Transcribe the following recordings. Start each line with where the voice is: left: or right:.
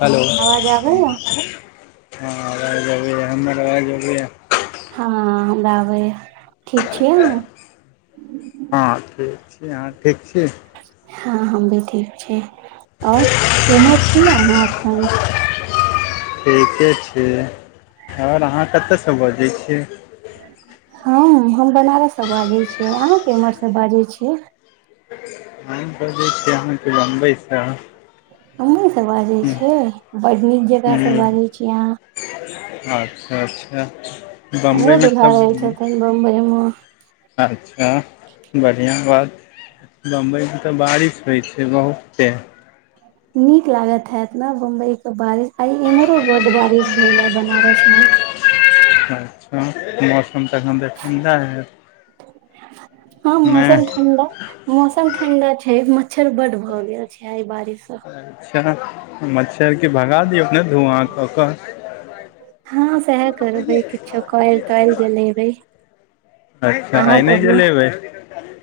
left: Hello.
right: आवाज आबैया
left: हँ आवाज अबैय हमर आवाज अबैय?
right: हँ, हमरा आबैये।
left: हँ ठीक छी अहां ठीक छी।
right: हँ हम भी ठीक छी, और केना छी अहाँ एखन।
left: ठीके छी, और अहाँ कतऽसँ बजै छियै।
right: हम हम बनारससँ बाजै छियै, अहाँ केमहर सँ बाजै छियै?
left: हम बजे छी आँहा के बंबई सं।
right: बम्बे से बाजै छियै बड नीक जगह से
left: ह्म
right: बाजै छियै अहाँ।
left: अच्छा अच्छा।
right: हमरो
left: बम्बइमे
right: दुल्हा
left: तऽ
right: रहै छथिन बम्बइमे।
left: अच्छा, बढ़िआँ बात। बम्बइमे तऽ बारिश होइ छै बहुते।
right: नीक लागत हैत न बम्बई के बारिश आइ एम्हरो बड बारिश भेले बनारसमे।
left: अच्छा मौसम तखन त ठणडा हैत।
right: हँ मौसम
left: नहि
right: ठण्डा, मौसम ठंडा छै मच्छर बड भए गेल छै एहि बारिश सं।
left: अच्छा मच्छरके भगा दियौ ने धुआँ कऽ कऽ।
right: हँ सैह करबै किछो कायल तोयल जलेबै।
left: अच्छा
right: अहाँ
left: आइ नहि
right: कहु,
left: जलेबै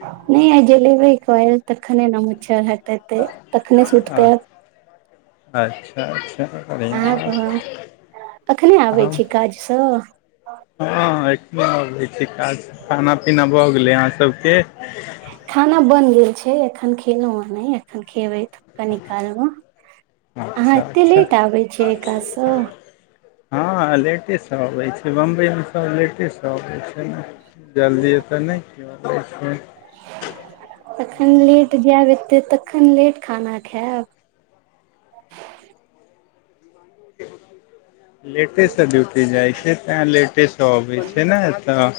right: नहि आइ जलेबे कायल तखने न मच्छर हटतै। त तखने सुति पायब।
left: अच्छा अच्छा बढ़िया।
right: अखने आबै छी काजसँ।
left: हँ एखने अबै छी। काज, खाना पीना भऽ गेलै अहाँ सबके?
right: खाना बन गेल छै एखन खेलहुँ ह नहि। एखन खेबै थुप कनिकाल मे। अहां
left: अच्छा
right: एत्ते
left: अच्छा
right: लेट आबै छियै एइ काज सऽ।
left: हँ लेटेसँ अबै छै। बम्बइमे सब लेटेसँ अबै छै ने। जल्दी एतऽ नहि [unintelligible]
right: तखन लेट जायब एते तखन लेट खाना खाएब?
left: लेटेसे ड्यूटी जाइ छै तैं लेटेसे त अबइ छै ने तऽ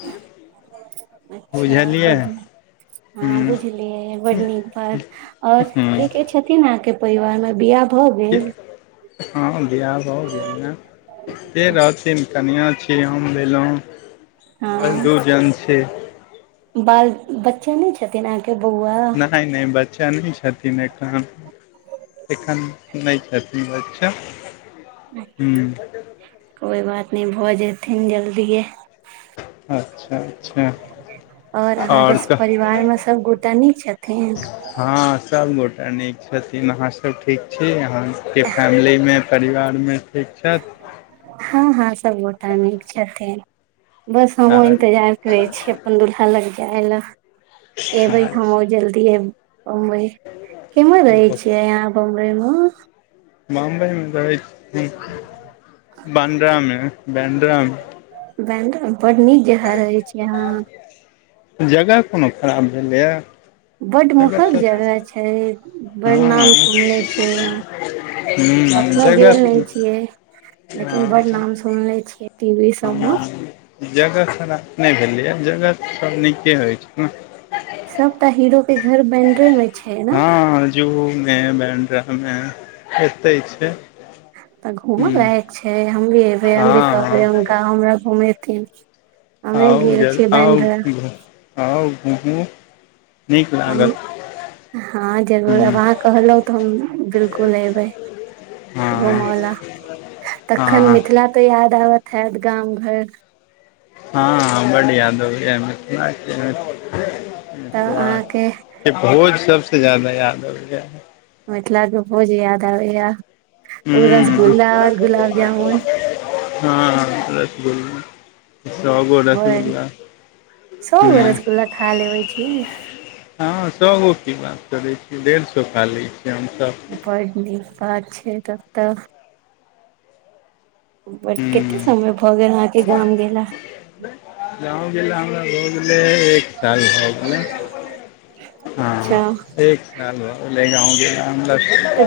right: अच्छा
left: बुझलियै
right: बड निक। हँ
left: ह्म
right: बुझलियै बड नीक बात। और
left: ह्म
right: के के छै? छथिन‌ आहां के परिवार मे बियाह भऽ गेल
left: हँ बियाह भऽ गेल ने। के रहथिन? कनिआ छी, हम भेलहुँ,
right: हँ
left: बस दू जन छी।
right: बाल बच्चा नहि छथिन। अहाँके बौआ?
left: नहि- नहि बच्चा नहि छथिन ऐखन। एखन नहि छथिन बच्चा। हूँ
right: कोई बात नहि भऽ जेथिन जल्दिए।
left: अच्छा
right: और अहाँके
left: आओर कह
right: परिवार मे सब गोटा निक छथिन?
left: हँ सबगोटा नीक छथिन। अहाँ सब ठीक छी? अहां के फैमिलीमे, परिवारमे ठीक छैथ?
right: हँ -हँ सब गोटा निक छथिन। बस
left: आ
right: हमहुँ इन्तजार करै छीयै अपन दुल्हा लग जाय लए। एबइ हमहु जल्दी ए बम्बई। केम्हर रहै छियै अहाँ? बम्बई म
left: बम्बई मे तऽ रहै छथिन बांड्रामे, बैंड्रामे।
right: बैंद्रा में, बड नीक जगह रहै छी अहाँ।
left: जगह कोनो खराब भेलैए।
right: बड महग जगह छै। बड
left: हँ
right: नाम सुनले छै हम।
left: ह
right: कखनो गेल
left: जगह
right: नहि छियै लेकिन बड नाम सुनले छियै। टीवी सब मे
left: ह जगह खराब नहि भेलै ह। जगह सब नीके होइ छै। ह
right: सब त हीरो के घर बैंद्रे मे
left: हँ जूहु में, बैंड्रा में, एत्तै छै।
right: तऽ घूमो
left: हूँ
right: लायक छै। हम भी एबै, हम भी
left: हँ
right: कहबै
left: हँ
right: हुनका, हमरा घूमेथिन। हमे
left: आउ
right: गेल
left: जल
right: छियै
left: आउ
right: बैंड्रा।
left: आउ घुमु।
right: [unintelligible] हँ जरूर अब
left: हूँ
right: अहाँ कहलहुँ तऽ हम बिलकुल एबै।
left: हँ
right: घुमोला। तखन
left: हँ
right: मिथिला तऽ याद आबत हैत गाम घर।
left: हां, बड याद आबैये। मिथिला के
right: तऽ
left: मिथिला
right: अहाँके
left: के भोज सबसे ज्यादा याद आबैय ये।
right: मिथिलाके भोज याद आबैया। ओ
left: हूँ
right: रसगुल्ला आऔर गुलाब जामुन।
left: हँ, रसगुल्ला सौ गो
right: बड़
left: रसगुल्ला,
right: सौ गो
left: हूं
right: रसगुल्ला खा लेबे छियै
left: हँ सौ गो की बात करै छी। डेढ़ सौ खा लैय छियै हमसभ।
right: बड नीक बात छै तब त। बस
left: हूँ
right: कते समय भऽ गेल अहाँके गाम गेला।
left: गाँव गेला हमरा भ गेलै चारि साल भ गेल हँ।
right: अच्छा
left: एक साल भ गेले गाँव गेला।
right: तऽ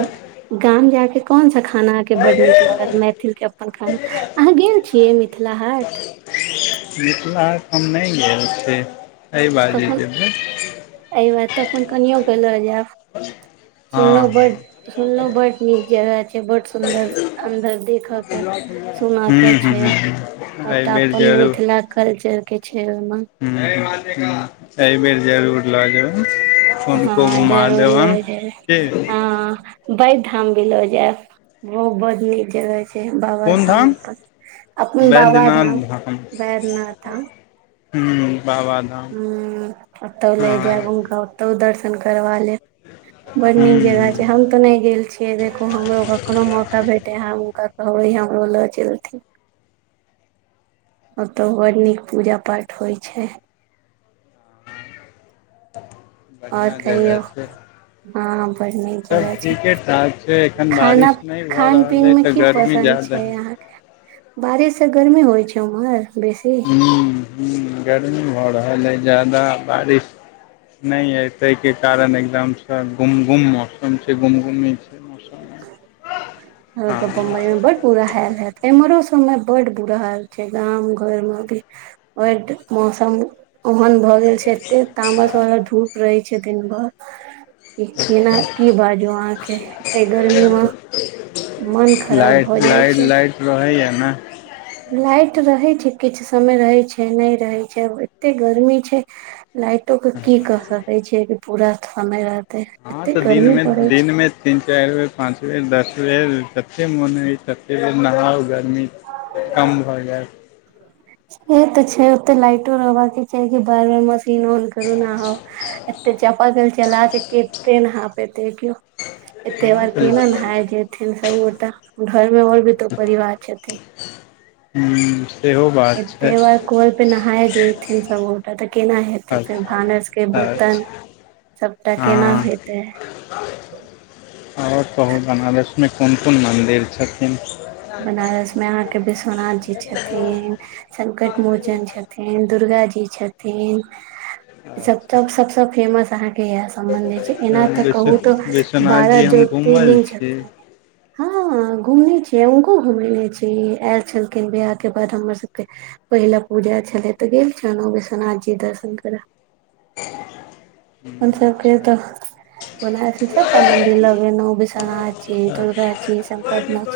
right: गाम जाइके कोन सा खाना अहाँके बड्ड नीक लागल, मैथिल के अपन खाना, अहाँ गेल छियै मिथिला हाट?
left: मिथिलाहाट हम नहि गेल छियै, एहि बाजे जेबै।
right: एहि में तऽ अपन कनियो के लऽ जायब।
left: हँ
right: सुनलहु बड सुनलहुं बड नीक जगह छै बड सुंन्दर अंन्दर देखक। सुना के
left: हूँ हूँ
right: छै
left: हूँ हूँ
right: सबटा तऽ
left: एहिबेर
right: अपन मिथिला कल्चर छैय। के छै ओहिमे।
left: हं एहि बेर जरूर ल जेबैन। हुनको
right: हँ
left: घुमा
right: जरूर
left: देबनि कि।
right: बाबाधाम भी ल जायब, ओहो बहुत नीक जगह छै। बाबा धाम अपन, अपन बाबा
left: बैद्यनाथ
right: धाम वैद्यनाधाम।
left: हुं बाबाधाम।
right: ह ओतौ ले
left: हँ
right: जायब हुनका ओतौ दर्शन करबा लेब। बड़ नीक जगह छै
left: हूँ
right: हम। नहि गेल छियै देखियौ हमरो कखनो मौका भेटतैन हम हुनका कहबैन हमरो ल चलथिन। ओतहु बड़ नीक पूजा पाठ होइ छै। और
left: बढ़िआँ जगह
right: कहियौ
left: छै।
right: हँ बड़ नीक
left: सब
right: जगह छै
left: ठीके ठाक छै एखन
right: खाना
left: बारिश नहि भऽ
right: खान
left: रहल
right: पीन
left: अइ
right: मे
left: तऽ
right: की
left: गर्मी
right: पसन्द छै।
left: ज्यादा हइ।
right: छै अहांके, बारिश से गर्मी होइ छै उमहर बेसी।
left: ह गर्मी भऽ रहल अछि जादा बारिश। न हय ताहि के कारण एकदम गुम गुम मौसम छै गुमगुम छै। मौसममे
right: [unintelligible] हमके पता है
left: हँ
right: बम्बई मे बड बुरा हाल हैत एम्हरो समय बड बुरा हाल छै, गाम घर मे भी। बड मौसम ओहन भऽ गेल। छै एते तामस वला धूप रहै छै दिनभर। ई केना की बाजू अहाँ के एते गर्मी मे मन खराब
left: लाट
right: भऽ जाइ
left: लाइट
right: छै
left: लाइट रहैये ने।
right: लाइट रहै छै किछु समय रहै छै नहि रहै छै एते गर्मी छै। लाइटो के की क सकैत छै कि पूरा समय रहतै,
left: हँ
right: एते
left: तऽ
right: गर्मी
left: दिनमे
right: पड़ै छै।
left: दिनमे तीन चारि बेर, पाँच बेर, दस बेर जते बेर मोन हुए तते बेर नहाउ। गर्मी कम भऽ जायत।
right: से तऽ छै ओते लाइटो रहबाक के चाही कि बार बार मे न करू न आ एते चापाकल चला के केते नहा पेते कियो
left: हँ
right: एतेबार
left: तऽ
right: केना नहाय जेथिन सभगोटा घर मे और भी त परिवार छथिन।
left: हूँ। [unintelligible] छै
right: एते बार कल पे नहाय जेथिन सब गोटा तऽ केना हेतै। फेर
left: अच्छा
right: भानस के बर्तन
left: अच्छा
right: सबटा केना
left: हँ
right: हेतै।
left: और कहू बनारसमे कोन कोन मन्दिर छथिन।
right: बनारस मे अहाँके विश्वनाथ जी छथिन। छथिन, संकट मोचन छथिन, दुर्गा जी छथिन। ईसभ
left: अच्छा
right: तऽ सभसँ फेमस अहाँकेँ इएह सम्बन्ध होइत छै। एना तऽ
left: विश्व
right: कहू तऽ
left: विश्वनाथ
right: बारह
left: जी हम घूमल
right: ज्योतिर्लिंग
left: छी
right: छथिन। हँ सँ, घुमने छी। नहि हुनको घुमयने छलियै, आयल छलखिन वियाहके बाद हमर सभके पहिला पूजा छलै तऽ गेल छलहुँ विश्वनाथ जी दर्शन करय।
left: [unintelligible]
right: अपन सभकेँ
left: अच्छा
right: तऽ बनारस मे सभटा मंदिर लऽ गेलहुँ विश्वनाथ जी,
left: अच्छा
right: दुर्गा जी, संकट मो-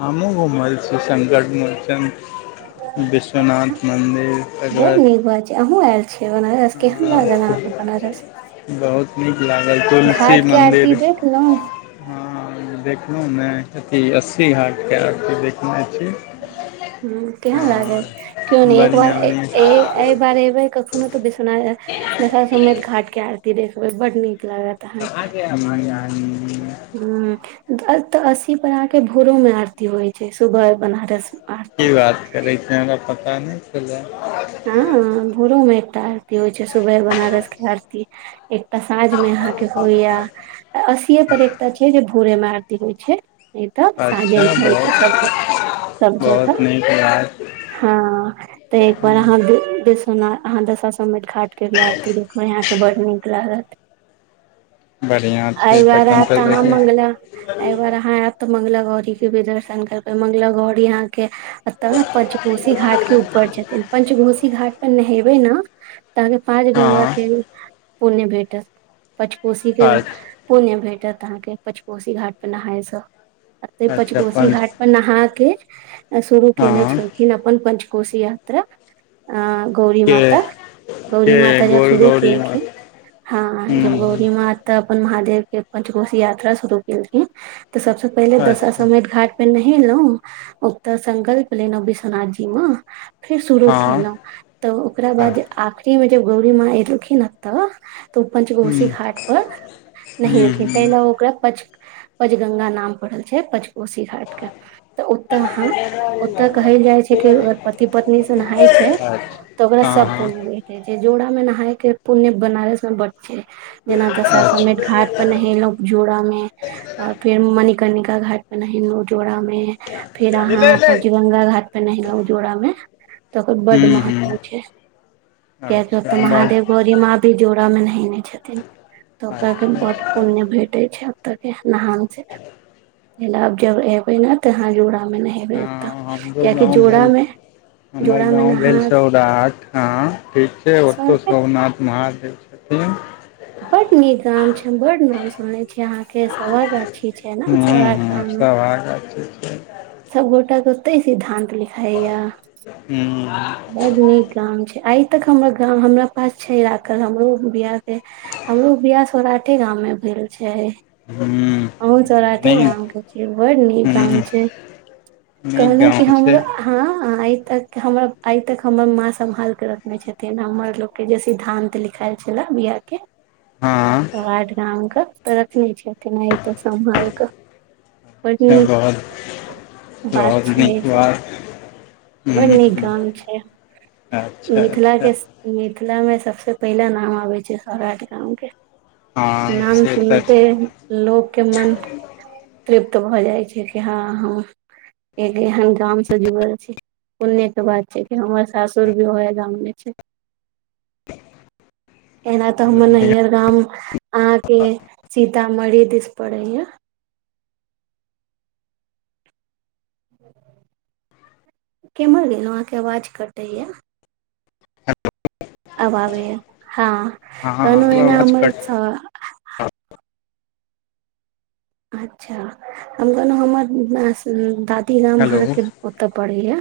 left: हमहूँ घूमल छी संकट मोचन। विश्वनाथ मन्दिर, तकर
right: बड
left: बाद
right: नीक बात अहूँ आयल छियै बनारस? केहन लागल
left: बाद
right: अहाँकेँ बनारस?
left: बहुत नीक लागल। तुलसी
right: घाट के
left: मन्दिर
right: आरती देखलहुँ
left: हँ, देखलहुँ ने। अथि अस्सी घाटके आरती देखने छी।
right: ह्म, केहन लागल? क्यो नहि
left: हँ
right: एक बार
left: बढ़िआँ
right: ए
left: बढ़िआँ
right: ए- एहि बार अयबै कखनो तऽ विश्वनाथ दशाश्वमेध घाटके आरती देखबै, बड़ नीक लागत।
left: अहाँके [unintelligible]
right: ह्म, तऽ एतय अस्सी पर अहाँकेँ भोरोमे आरती होइत छै, सुबह बनारस आरती
left: की बात करैत छी? हमरा पता नहि छलए।
right: हँ, भोरोमे एक टा आरती होइत छै, सुबह बनारसके आरती। एकटा साँझमे अहाँकेँ होइए। अस्सीेए पर एकटा छै, जे भोरेमे आरती होइत छै। नहि तऽ
left: अच्छा
right: साँझेमे होइ छै
left: बहुत
right: सब सभ
left: बहुत
right: जगह।
left: नीक बात
right: हँ, तऽ एक बेर अहाँ वि विश्वनाथ, अहाँ दशाश्वमेध घाटके भी आरती देखबै, अहाँकेँ बड्ड नीक लागत।
left: बढ़िआँ
right: एहि
left: छै
right: बार
left: तखन
right: आएब तऽ
left: देखी
right: मङ्गला एहि बार अहाँ आयब तऽ मङ्गला गौरीके भी दर्शन करबै। मङ्गला गौरी अहाँके एतय पंचकोशी घाटके ऊपर छथिन। पंचघोशी घाटपर नहयबै ने तऽ अहाँकेँ अहाँकेँ
left: हँ
right: गंगाके पुण्य भेटत पचकोशीके
left: अच्छा
right: पुण्य भेटत अहाँकेँ पचकोशी घाटपर नहायसँ। एत्तेक
left: अच्छा
right: पचकोशी
left: पंच
right: घाट पर नहा कऽ शुरू कयने
left: हँ
right: छलखिन अपन पञ्चकोशी यात्रा। अँ गौरी
left: के
right: माता। गौरी
left: के
right: माता जब
left: गोर
right: शुरू
left: गौरी माँ
right: केलखिन हँ, जब
left: ह्म
right: गौरी माँ तऽ अपन महादेवके पंचकोशी यात्रा शुरू केलखिन, तऽ सभसँ पहिले
left: अच्छा
right: दशाश्वमेध घाट पर नहयलहुँ, ओतय सङ्कल्प लेलहुँ विश्वनाथन जीमे, फेर शुरू
left: हँ
right: केलहुँ, तऽ ओकरा
left: हँ
right: बाद आखिरी मे जब गौरी माँ एलखिन, एतय तऽ ओ पञ्च कोशी
left: ह्म
right: घाटपर
left: ह्म
right: नहेलखिन। ताहि
left: ह्म
right: लेल ओकरा पच पचगंगा नाम पड़ल छै पंचकोशी घाटके। तऽ ओतय अहाँ, ओतय कहल जाइत छै कि अगर पति पत्नीसँ नहाइत छी तऽ ओकरा
left: अच्छा हँ
right: सभ
left: हँ
right: पुण्य भेटैत छै। जोड़ामे नहायके पुण्य बनारस मे बड्ड छै। जेना दशाश्वमेध
left: अच्छा
right: घाटपर नहयलहुँ जोड़ामे और फेर मणिकर्णिका घाटपर नहयलहुँ जोड़ामे। फेर अहाँ पञ्चगंगा घाटपर नहयलहुंँ जोड़ामे। तऽ ओकर बड्ड
left: ह्म ह्म
right: महत्व छै। किएकि ओतय
left: अच्छा बड़
right: महादेव गौरी माँ भी जोड़ामे नहयने छथिन। तऽ ओकराके बड़
left: अच्छा
right: पुण्य भेट टैत छै ओतयके नहानसँ। [unintelligible] आब जब अएबै ने, तऽ अहाँ जोड़ामे नहय बै एतय,
left: हँ हमरो
right: किएकि
left: गाँव भेल
right: जोड़ामे
left: हमर गाँव भेल सौर राठ हँ ठीक छै
right: सर
left: ओतौ
right: पे
left: सोमनाथ महादेव छथिन।
right: बड़ नीक गाम छै हम बड नाम सुनले छी अहां के सभागा छी छै ने
left: हूँ
right: सोराठ
left: हूँ
right: गाममे।
left: सभागाछी छै।
right: सब गोटा के ओतै सिद्धांत लिखाइया।
left: हूं
right: बड नीक गाम छै आइ तक हमर गाम हमरा पास छै राखल हमरो बिआह हमरो बिआह सौराठे गाम मे भेल छै।
left: हूँ
right: अहुं सौराठे गाम
left: नीक
right: क छिय, बड़ नीक गाम
left: हूँ
right: छै।
left: नीक
right: कहलहुँ कि
left: गाँव छै
right: हमरो हँ आइ तक हमरा आइ तक हमर माँ सम्हालिक रखने छथिन हमर लोकके जे सिद्धांत लिखायल छले बिआाह के।
left: हँ
right: सौराठ गाँव कऽ तऽ रखने छैथिन आइ तक सम्हालि कऽ। बड
left: अच्छा
right: नीक
left: बहुत
right: बात
left: बहुत नीक
right: छै।
left: बात हूँ
right: बड़ नीक
left: हूँ
right: गाम छै
left: अच्छा
right: मिथिलाक
left: अच्छा
right: के स मिथिला मे सबसे पहिला नाम आबे छै सौराठ गांव के
left: हँ
right: नाम
left: से तऽ
right: सुनते लोकके मन तृप्त भऽ जाइ छै कि हँ हम एक एहन गाम से जुड़ल छी। पुण्य के बात छै कि हमर सासुर भी ओहे गाममे छै। [inaudible] एना तऽ हमर नैहर गाम अहां के सीतामढ़ी दिस पड़ै य। केम्हर अइ अहाँके आवाज कटैया। आब आबैयै हँ
left: हँ
right: कहलौं एना
left: आवाज
right: हमर
left: कट
right: स अच्छा हम कहलहुँ हमर नास दादी गाम
left: हेलो
right: अहाँके ओतऽ पड़ैय।